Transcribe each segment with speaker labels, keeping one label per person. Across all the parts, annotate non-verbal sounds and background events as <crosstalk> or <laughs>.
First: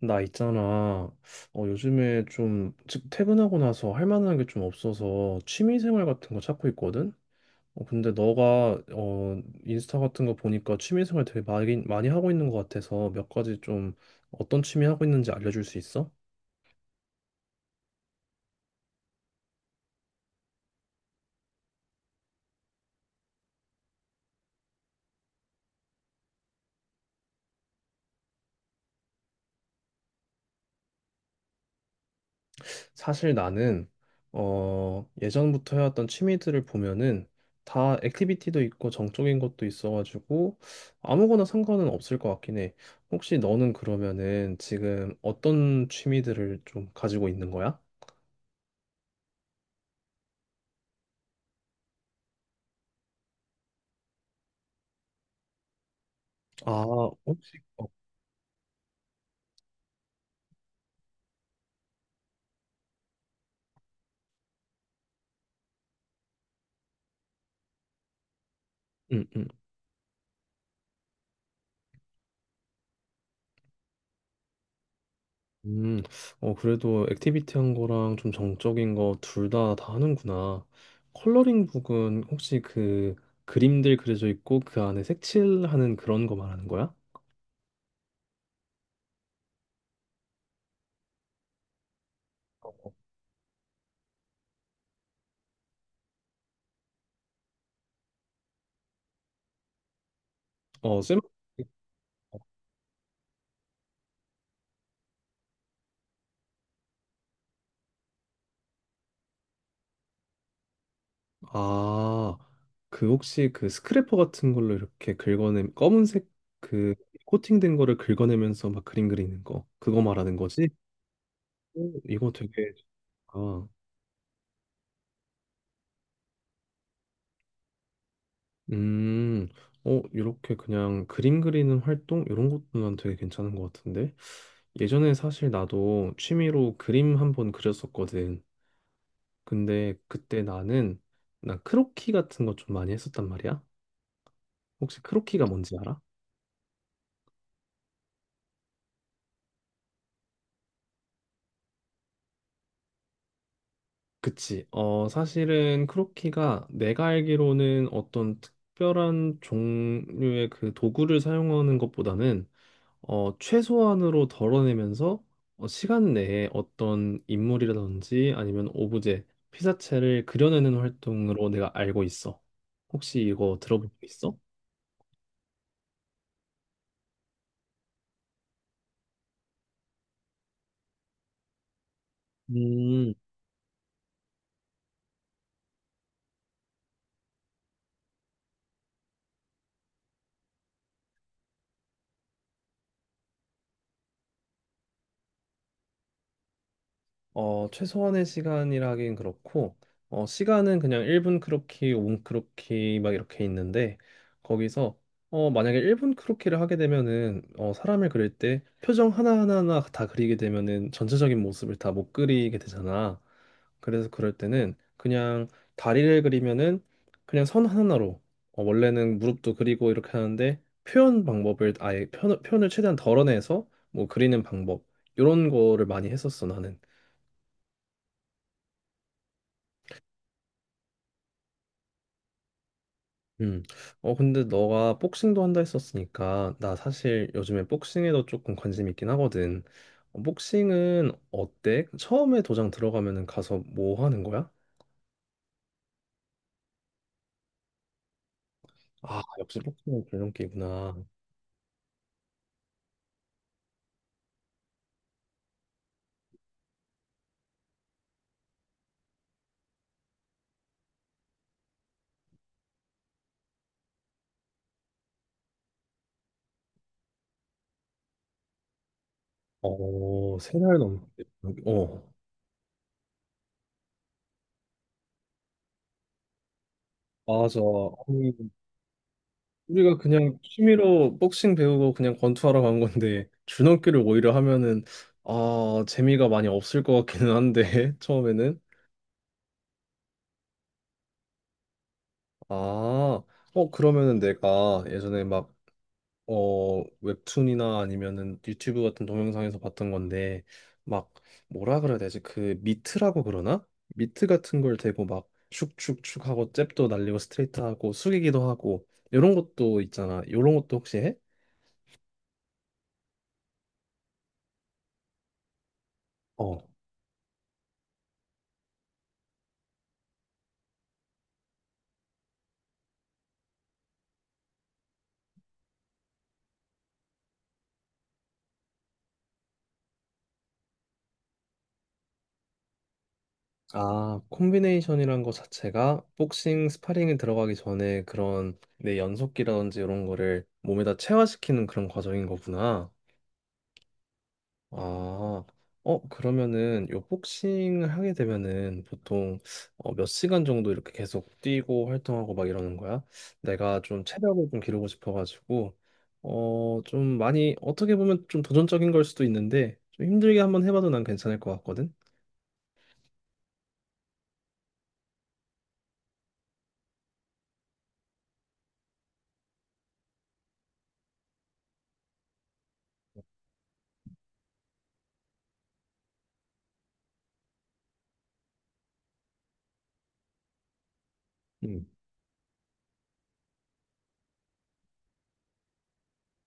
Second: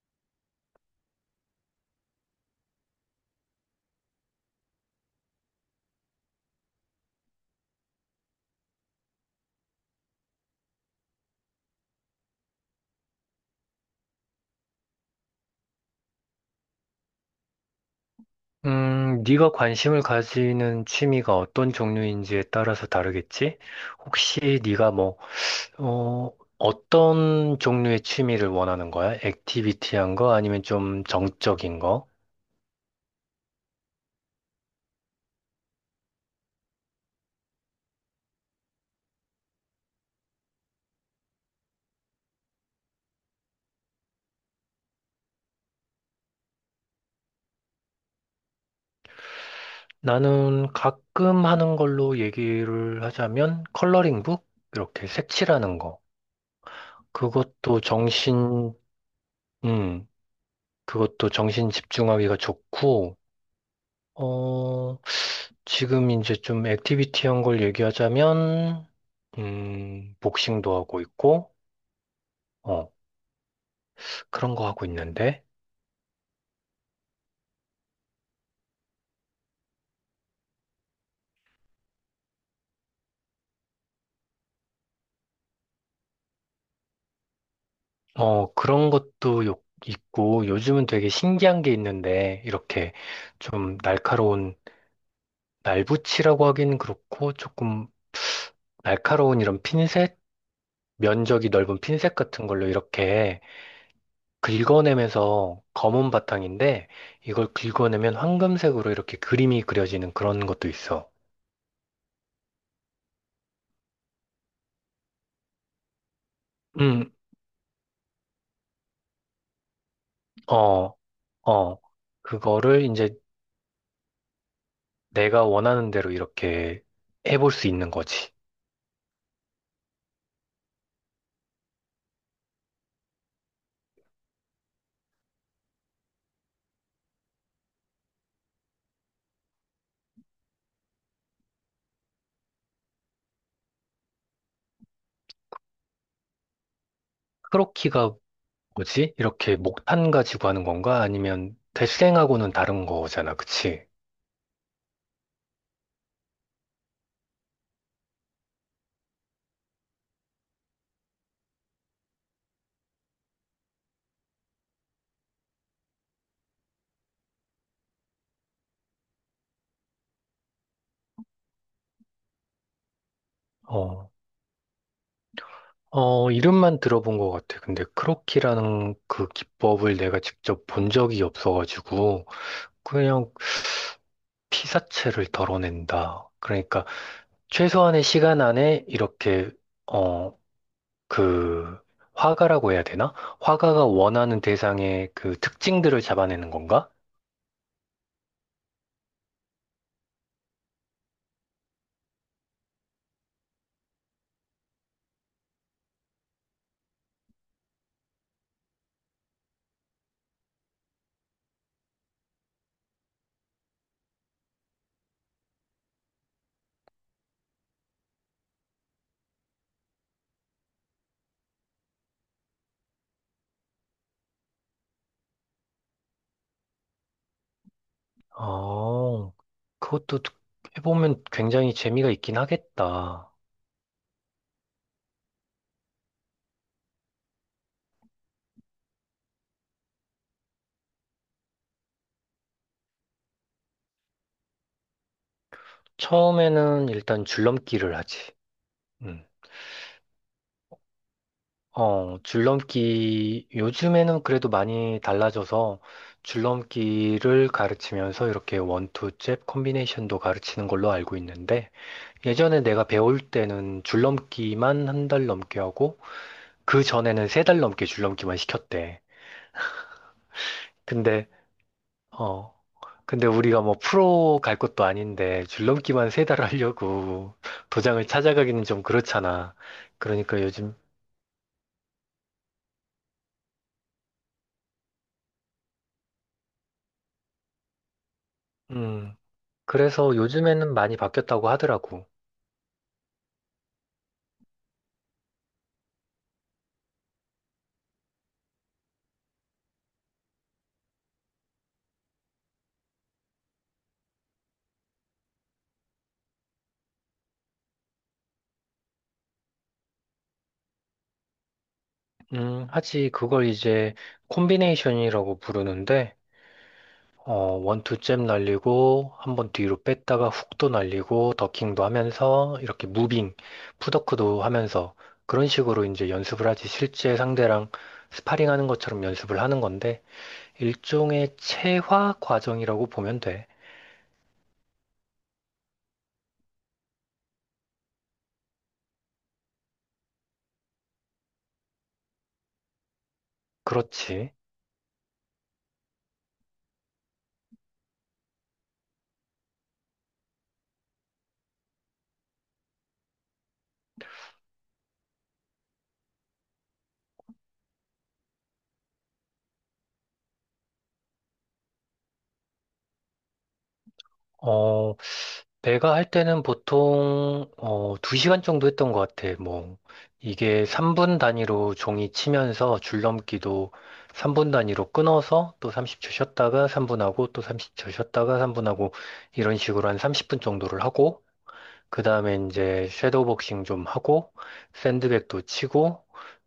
Speaker 1: 나 있잖아. 요즘에 좀, 퇴근하고 나서 할 만한 게 좀 없어서 취미생활 같은 거 찾고 있거든? 근데 너가, 인스타 같은 거 보니까 취미생활 되게 많이, 많이 하고 있는 것 같아서 몇 가지 좀 어떤 취미 하고 있는지 알려줄 수 있어?
Speaker 2: 네가 관심을 가지는 취미가 어떤 종류인지에 따라서 다르겠지? 혹시 네가 뭐, 어, 어떤 종류의 취미를 원하는 거야? 액티비티한 거 아니면 좀 정적인 거?
Speaker 1: 사실 나는 예전부터 해왔던 취미들을 보면은 다 액티비티도 있고 정적인 것도 있어가지고 아무거나 상관은 없을 것 같긴 해. 혹시 너는 그러면은 지금 어떤 취미들을 좀 가지고 있는 거야?
Speaker 2: 나는 가끔 하는 걸로 얘기를 하자면 컬러링북? 이렇게 색칠하는 거.
Speaker 1: 아, 혹시
Speaker 2: 그것도
Speaker 1: 어,
Speaker 2: 정신, 음, 그것도 정신 집중하기가 좋고, 어, 지금 이제 좀 액티비티한 걸 얘기하자면,
Speaker 1: 음, 음,
Speaker 2: 복싱도 하고 있고, 어, 그런 거 하고 있는데,
Speaker 1: 음. 어, 그래도 액티비티한 거랑 좀 정적인 거 둘 다 하는구나. 컬러링 북은 혹시 그 그림들 그려져 있고 그 안에 색칠하는 그런 거 말하는 거야?
Speaker 2: 그런 것도 있고, 요즘은 되게 신기한 게 있는데, 이렇게 좀 날카로운, 날붙이라고 하기는 그렇고, 조금 날카로운 이런 핀셋?
Speaker 1: 어, 쌤.
Speaker 2: 면적이 넓은 핀셋 같은 걸로 이렇게 긁어내면서 검은 바탕인데, 이걸 긁어내면 황금색으로 이렇게 그림이 그려지는 그런 것도 있어.
Speaker 1: 아, 그 혹시 그 스크래퍼 같은 걸로 이렇게 긁어내 검은색 그
Speaker 2: 음.
Speaker 1: 코팅된 거를 긁어내면서 막 그림 그리는 거 그거 말하는 거지?
Speaker 2: 어, 어.
Speaker 1: 오, 이거 되게
Speaker 2: 그거를 이제
Speaker 1: 좋다.
Speaker 2: 내가 원하는 대로 이렇게 해볼 수 있는 거지.
Speaker 1: 음, 어, 이렇게 그냥 그림 그리는 활동 이런 것도 난 되게 괜찮은 것 같은데 예전에 사실 나도 취미로 그림 한 번 그렸었거든. 근데 그때 나는 난 크로키 같은 거 좀 많이 했었단 말이야. 혹시 크로키가 뭔지 알아?
Speaker 2: 크로키가 뭐지? 이렇게 목탄 가지고 하는 건가? 아니면 대생하고는 다른 거잖아, 그치?
Speaker 1: 그치. 사실은 크로키가 내가 알기로는 어떤 특별한 종류의 그 도구를 사용하는 것보다는 최소한으로 덜어내면서 시간 내에 어떤 인물이라든지 아니면 오브제, 피사체를 그려내는 활동으로 내가 알고 있어. 혹시 이거 들어볼 수
Speaker 2: 어,
Speaker 1: 있어?
Speaker 2: 어, 이름만 들어본 것 같아. 근데 크로키라는 그 기법을 내가 직접 본 적이 없어가지고,
Speaker 1: 음,
Speaker 2: 그냥 피사체를 덜어낸다. 그러니까 최소한의 시간 안에 이렇게, 어, 그 화가라고 해야 되나? 화가가 원하는 대상의 그 특징들을 잡아내는 건가?
Speaker 1: 최소한의 시간이라 하긴 그렇고, 시간은 그냥 1분 크로키, 5분 크로키 막 이렇게 있는데, 거기서, 만약에 1분 크로키를 하게 되면은, 사람을 그릴 때 표정 하나하나 다 그리게 되면은 전체적인 모습을 다 못 그리게 되잖아. 그래서 그럴 때는 그냥 다리를 그리면은 그냥 선 하나로, 원래는 무릎도 그리고 이렇게 하는데, 표현 방법을 아예 표현을 최대한 덜어내서 뭐 그리는 방법, 이런 거를 많이 했었어, 나는.
Speaker 2: 어, 그것도 해보면 굉장히 재미가 있긴 하겠다.
Speaker 1: 음. 근데 너가 복싱도 한다 했었으니까, 나 사실 요즘에 복싱에도 조금 관심 있긴 하거든. 복싱은 어때? 처음에 도장 들어가면은 가서 뭐 하는 거야?
Speaker 2: 처음에는 일단 줄넘기를 하지.
Speaker 1: 아,
Speaker 2: 음.
Speaker 1: 역시 복싱은 줄넘기구나.
Speaker 2: 줄넘기, 요즘에는 그래도 많이 달라져서 줄넘기를 가르치면서 이렇게 원투 잽 콤비네이션도 가르치는 걸로 알고 있는데 예전에 내가 배울 때는 줄넘기만 한 달 넘게 하고 그 전에는 세 달 넘게 줄넘기만 시켰대.
Speaker 1: 어, 세 달 넘게.
Speaker 2: 근데,
Speaker 1: 어,
Speaker 2: 어, 근데 우리가 뭐 프로 갈 것도 아닌데 줄넘기만 세 달 하려고
Speaker 1: 맞아.
Speaker 2: <laughs> 도장을
Speaker 1: 아니,
Speaker 2: 찾아가기는 좀 그렇잖아.
Speaker 1: 우리가 그냥
Speaker 2: 그러니까 요즘,
Speaker 1: 취미로 복싱 배우고 그냥 권투하러 간 건데, <laughs> 줄넘기를 오히려 하면은, 아, 재미가 많이 없을 것 같기는 한데, <laughs> 처음에는.
Speaker 2: 음, 그래서 요즘에는 많이 바뀌었다고 하더라고.
Speaker 1: 아, 그러면은 내가 예전에 막, 웹툰이나 아니면은 유튜브 같은 동영상에서 봤던 건데, 막, 뭐라 그래야 되지? 그 미트라고 그러나? 미트 같은 걸 대고 막, 축축축 하고, 잽도 날리고, 스트레이트 하고, 숙이기도 하고, 이런 것도 있잖아. 이런 것도 혹시 해?
Speaker 2: 하지, 그걸 이제 콤비네이션이라고 부르는데,
Speaker 1: 어.
Speaker 2: 어, 원투잽 날리고, 한번 뒤로 뺐다가 훅도 날리고, 더킹도 하면서, 이렇게 무빙, 풋워크도 하면서, 그런 식으로 이제 연습을 하지, 실제 상대랑 스파링 하는 것처럼 연습을 하는 건데, 일종의 체화 과정이라고 보면 돼.
Speaker 1: 아, 콤비네이션이란 거 자체가 복싱, 스파링에 들어가기 전에 그런 내 연속기라든지 이런 거를 몸에다 체화시키는 그런 과정인 거구나.
Speaker 2: 그렇지.
Speaker 1: 아, 그러면은 요 복싱을 하게 되면은 보통 몇 시간 정도 이렇게 계속 뛰고 활동하고 막 이러는 거야? 내가 좀 체력을 좀 기르고 싶어가지고 좀 많이 어떻게 보면 좀 도전적인 걸 수도 있는데 좀 힘들게 한번 해봐도 난 괜찮을 것 같거든?
Speaker 2: 어, 내가 할 때는 보통, 2시간 정도 했던 것 같아. 뭐, 이게 3분 단위로 종이 치면서 줄넘기도 3분 단위로 끊어서 또 30초 쉬었다가 3분 하고 또 30초 쉬었다가 3분 하고 이런 식으로 한 30분 정도를 하고,
Speaker 1: 음.
Speaker 2: 그 다음에 이제 섀도우 복싱 좀 하고, 샌드백도 치고,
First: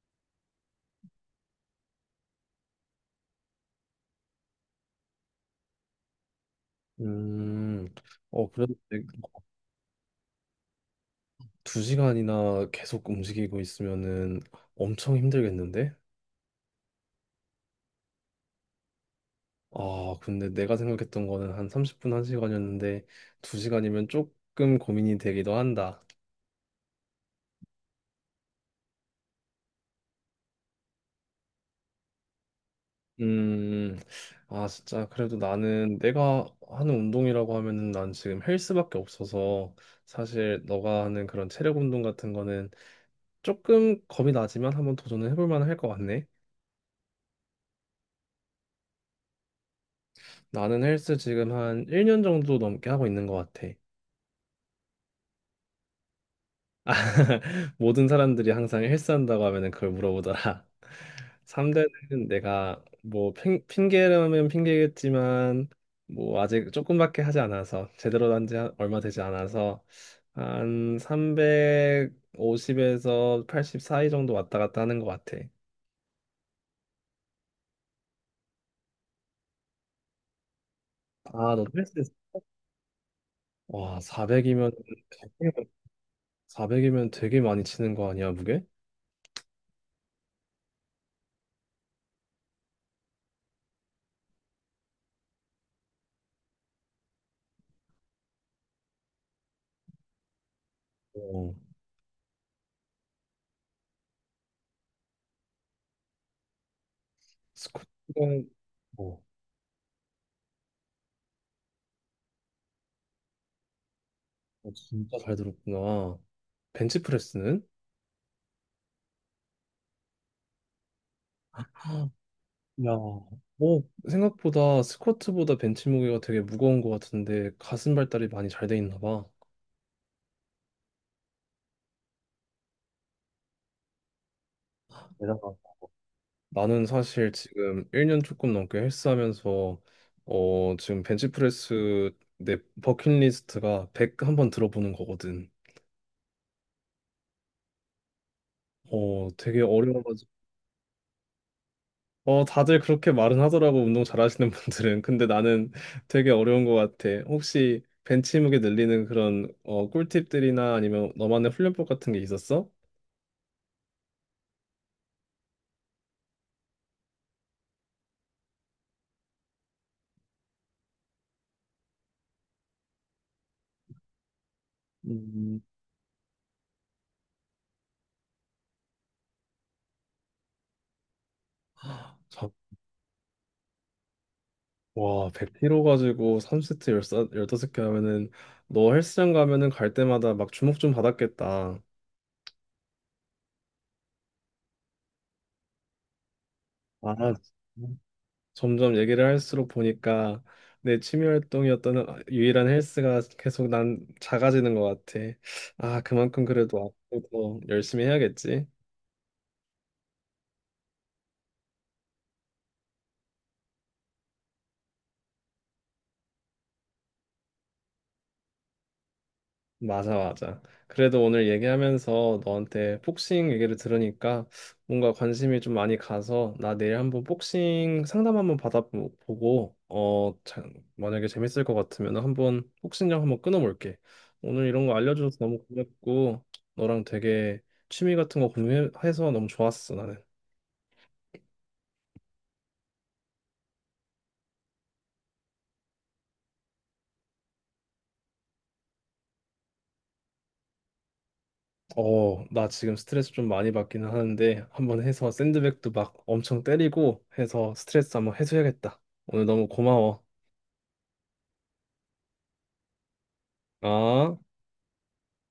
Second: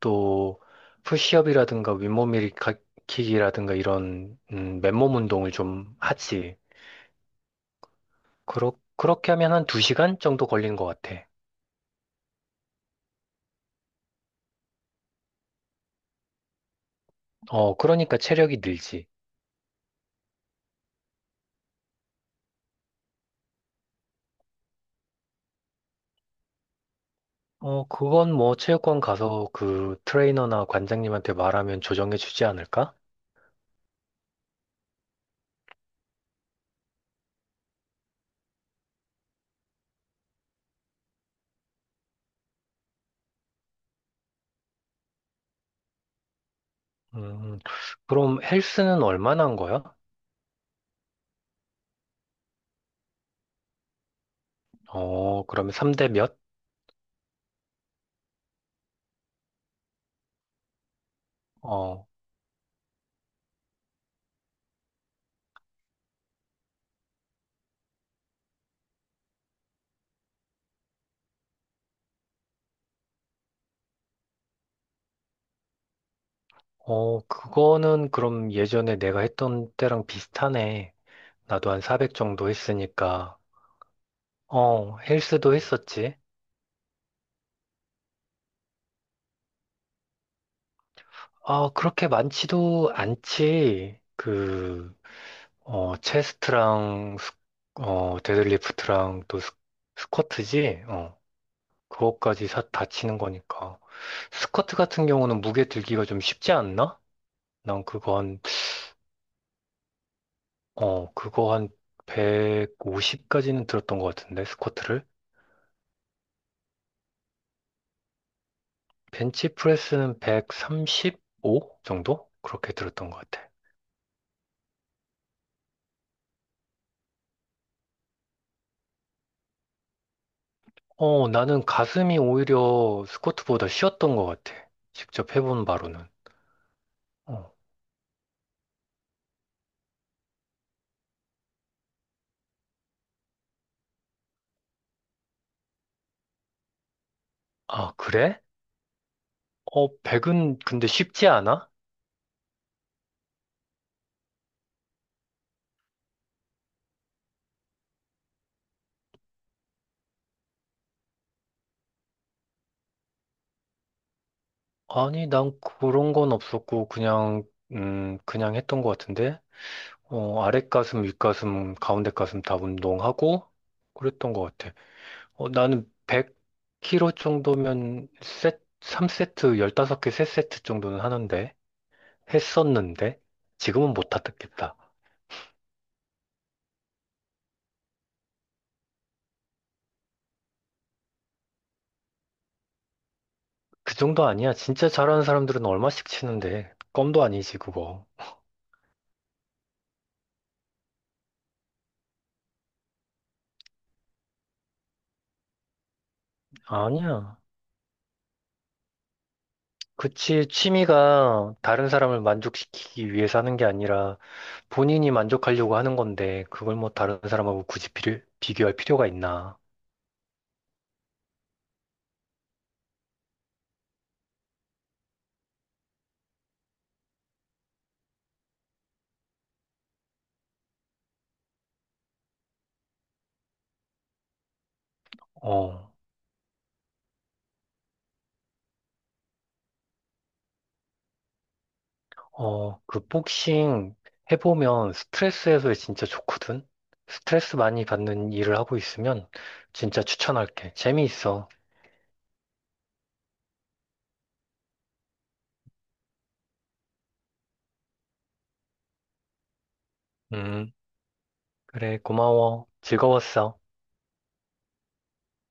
Speaker 2: 또 푸시업이라든가 윗몸 일으키기라든가 이런, 맨몸 운동을 좀 하지.
Speaker 1: 음,
Speaker 2: 그렇,
Speaker 1: 그래도 되게
Speaker 2: 그렇게 하면 한 2시간 정도 걸리는 것 같아.
Speaker 1: 두 시간이나 계속 움직이고 있으면은 엄청 힘들겠는데?
Speaker 2: 그러니까 체력이 늘지.
Speaker 1: 아, 근데 내가 생각했던 거는 한 30분, 1시간이었는데 2시간이면 조금 고민이 되기도 한다.
Speaker 2: 그건 뭐 체육관 가서 그 트레이너나 관장님한테 말하면 조정해 주지 않을까?
Speaker 1: 음, 아, 진짜 그래도 나는 내가 하는 운동이라고 하면은 난 지금 헬스밖에 없어서 사실 너가 하는 그런 체력 운동 같은 거는 조금 겁이 나지만 한번 도전을 해볼 만할 것 같네.
Speaker 2: 음, 그럼 헬스는 얼마나 한 거야?
Speaker 1: 나는 헬스 지금 한 1년 정도 넘게 하고 있는 것 같아.
Speaker 2: 그러면 3대 몇?
Speaker 1: <laughs> 모든 사람들이 항상 헬스한다고 하면은 그걸 물어보더라. <laughs>
Speaker 2: 어,
Speaker 1: 3대는 내가 뭐 핑계라면 핑계겠지만 뭐 아직 조금밖에 하지 않아서 제대로 한 지 얼마 되지 않아서 한 350에서 80 사이 정도 왔다 갔다 하는 것 같아.
Speaker 2: 어, 그거는 그럼 예전에 내가 했던 때랑 비슷하네.
Speaker 1: 아, 너
Speaker 2: 나도 한
Speaker 1: 헬스.
Speaker 2: 400 정도 했으니까.
Speaker 1: 와, 400이면,
Speaker 2: 헬스도 했었지.
Speaker 1: 되게 많이 치는 거 아니야, 무게?
Speaker 2: 아, 그렇게 많지도 않지. 체스트랑, 데드리프트랑 또 스쿼트지?
Speaker 1: 어,
Speaker 2: 그것까지 다 치는 거니까. 스쿼트 같은 경우는 무게 들기가 좀 쉽지 않나? 난
Speaker 1: 스쿼트는. 어,
Speaker 2: 그거 한 150까지는 들었던 것 같은데, 스쿼트를.
Speaker 1: 진짜 잘 들었구나. 벤치프레스는?
Speaker 2: 벤치프레스는 135 정도? 그렇게
Speaker 1: 야,
Speaker 2: 들었던 것 같아.
Speaker 1: 오, 생각보다 스쿼트보다 벤치 무게가 되게 무거운 것 같은데 가슴 발달이 많이 잘 돼 있나 봐.
Speaker 2: 나는 가슴이 오히려 스쿼트보다 쉬웠던 것 같아. 직접
Speaker 1: 대단하다.
Speaker 2: 해본 바로는.
Speaker 1: 나는 사실
Speaker 2: 어.
Speaker 1: 지금 1년 조금 넘게 헬스하면서 지금 벤치프레스 내 버킷리스트가 100 한번 들어보는 거거든.
Speaker 2: 아, 그래?
Speaker 1: 되게 어려워가지고.
Speaker 2: 백은 근데 쉽지 않아?
Speaker 1: 어, 다들 그렇게 말은 하더라고, 운동 잘하시는 분들은. 근데 나는 되게 어려운 것 같아. 혹시 벤치 무게 늘리는 그런 꿀팁들이나 아니면 너만의 훈련법 같은 게 있었어?
Speaker 2: 아니, 난 그런 건 없었고, 그냥 했던 것 같은데? 아랫가슴, 윗가슴, 가운데 가슴 다 운동하고, 그랬던 것 같아.
Speaker 1: 음,
Speaker 2: 나는 100kg 정도면 3세트, 15개, 3세트 정도는 하는데,
Speaker 1: 자,
Speaker 2: 했었는데, 지금은 못 하겠다.
Speaker 1: 와, 100kg 가지고 3세트 15개 하면은 너 헬스장 가면은 갈 때마다 막 주목 좀 받았겠다.
Speaker 2: 그 정도 아니야. 진짜 잘하는 사람들은 얼마씩 치는데, 껌도
Speaker 1: 아,
Speaker 2: 아니지, 그거.
Speaker 1: 점점 얘기를 할수록 보니까 내 취미 활동이었던 유일한 헬스가 계속 난 작아지는 것 같아. 아, 그만큼 그래도
Speaker 2: 아니야.
Speaker 1: 앞으로 더 열심히 해야겠지.
Speaker 2: 그치, 취미가 다른 사람을 만족시키기 위해서 하는 게 아니라 본인이 만족하려고 하는 건데, 그걸 뭐 다른 사람하고 굳이 비교할 필요가 있나.
Speaker 1: 맞아, 맞아. 그래도 오늘 얘기하면서 너한테 복싱 얘기를 들으니까 뭔가 관심이 좀 많이 가서 나 내일 한번 복싱 상담 한번 받아보고 만약에 재밌을 것 같으면 한번 복싱장 한번 끊어볼게. 오늘 이런 거 알려줘서 너무
Speaker 2: 어,
Speaker 1: 고맙고 너랑 되게 취미 같은 거 공유해서 너무 좋았어, 나는.
Speaker 2: 어, 그 복싱 해보면 스트레스 해소에 진짜 좋거든? 스트레스 많이 받는 일을 하고 있으면 진짜 추천할게. 재미있어.
Speaker 1: 나 지금 스트레스 좀 많이 받기는 하는데 한번 해서 샌드백도 막 엄청 때리고 해서 스트레스 한번 해소해야겠다. 오늘 너무 고마워.
Speaker 2: 음, 그래, 고마워. 즐거웠어.
Speaker 1: 아.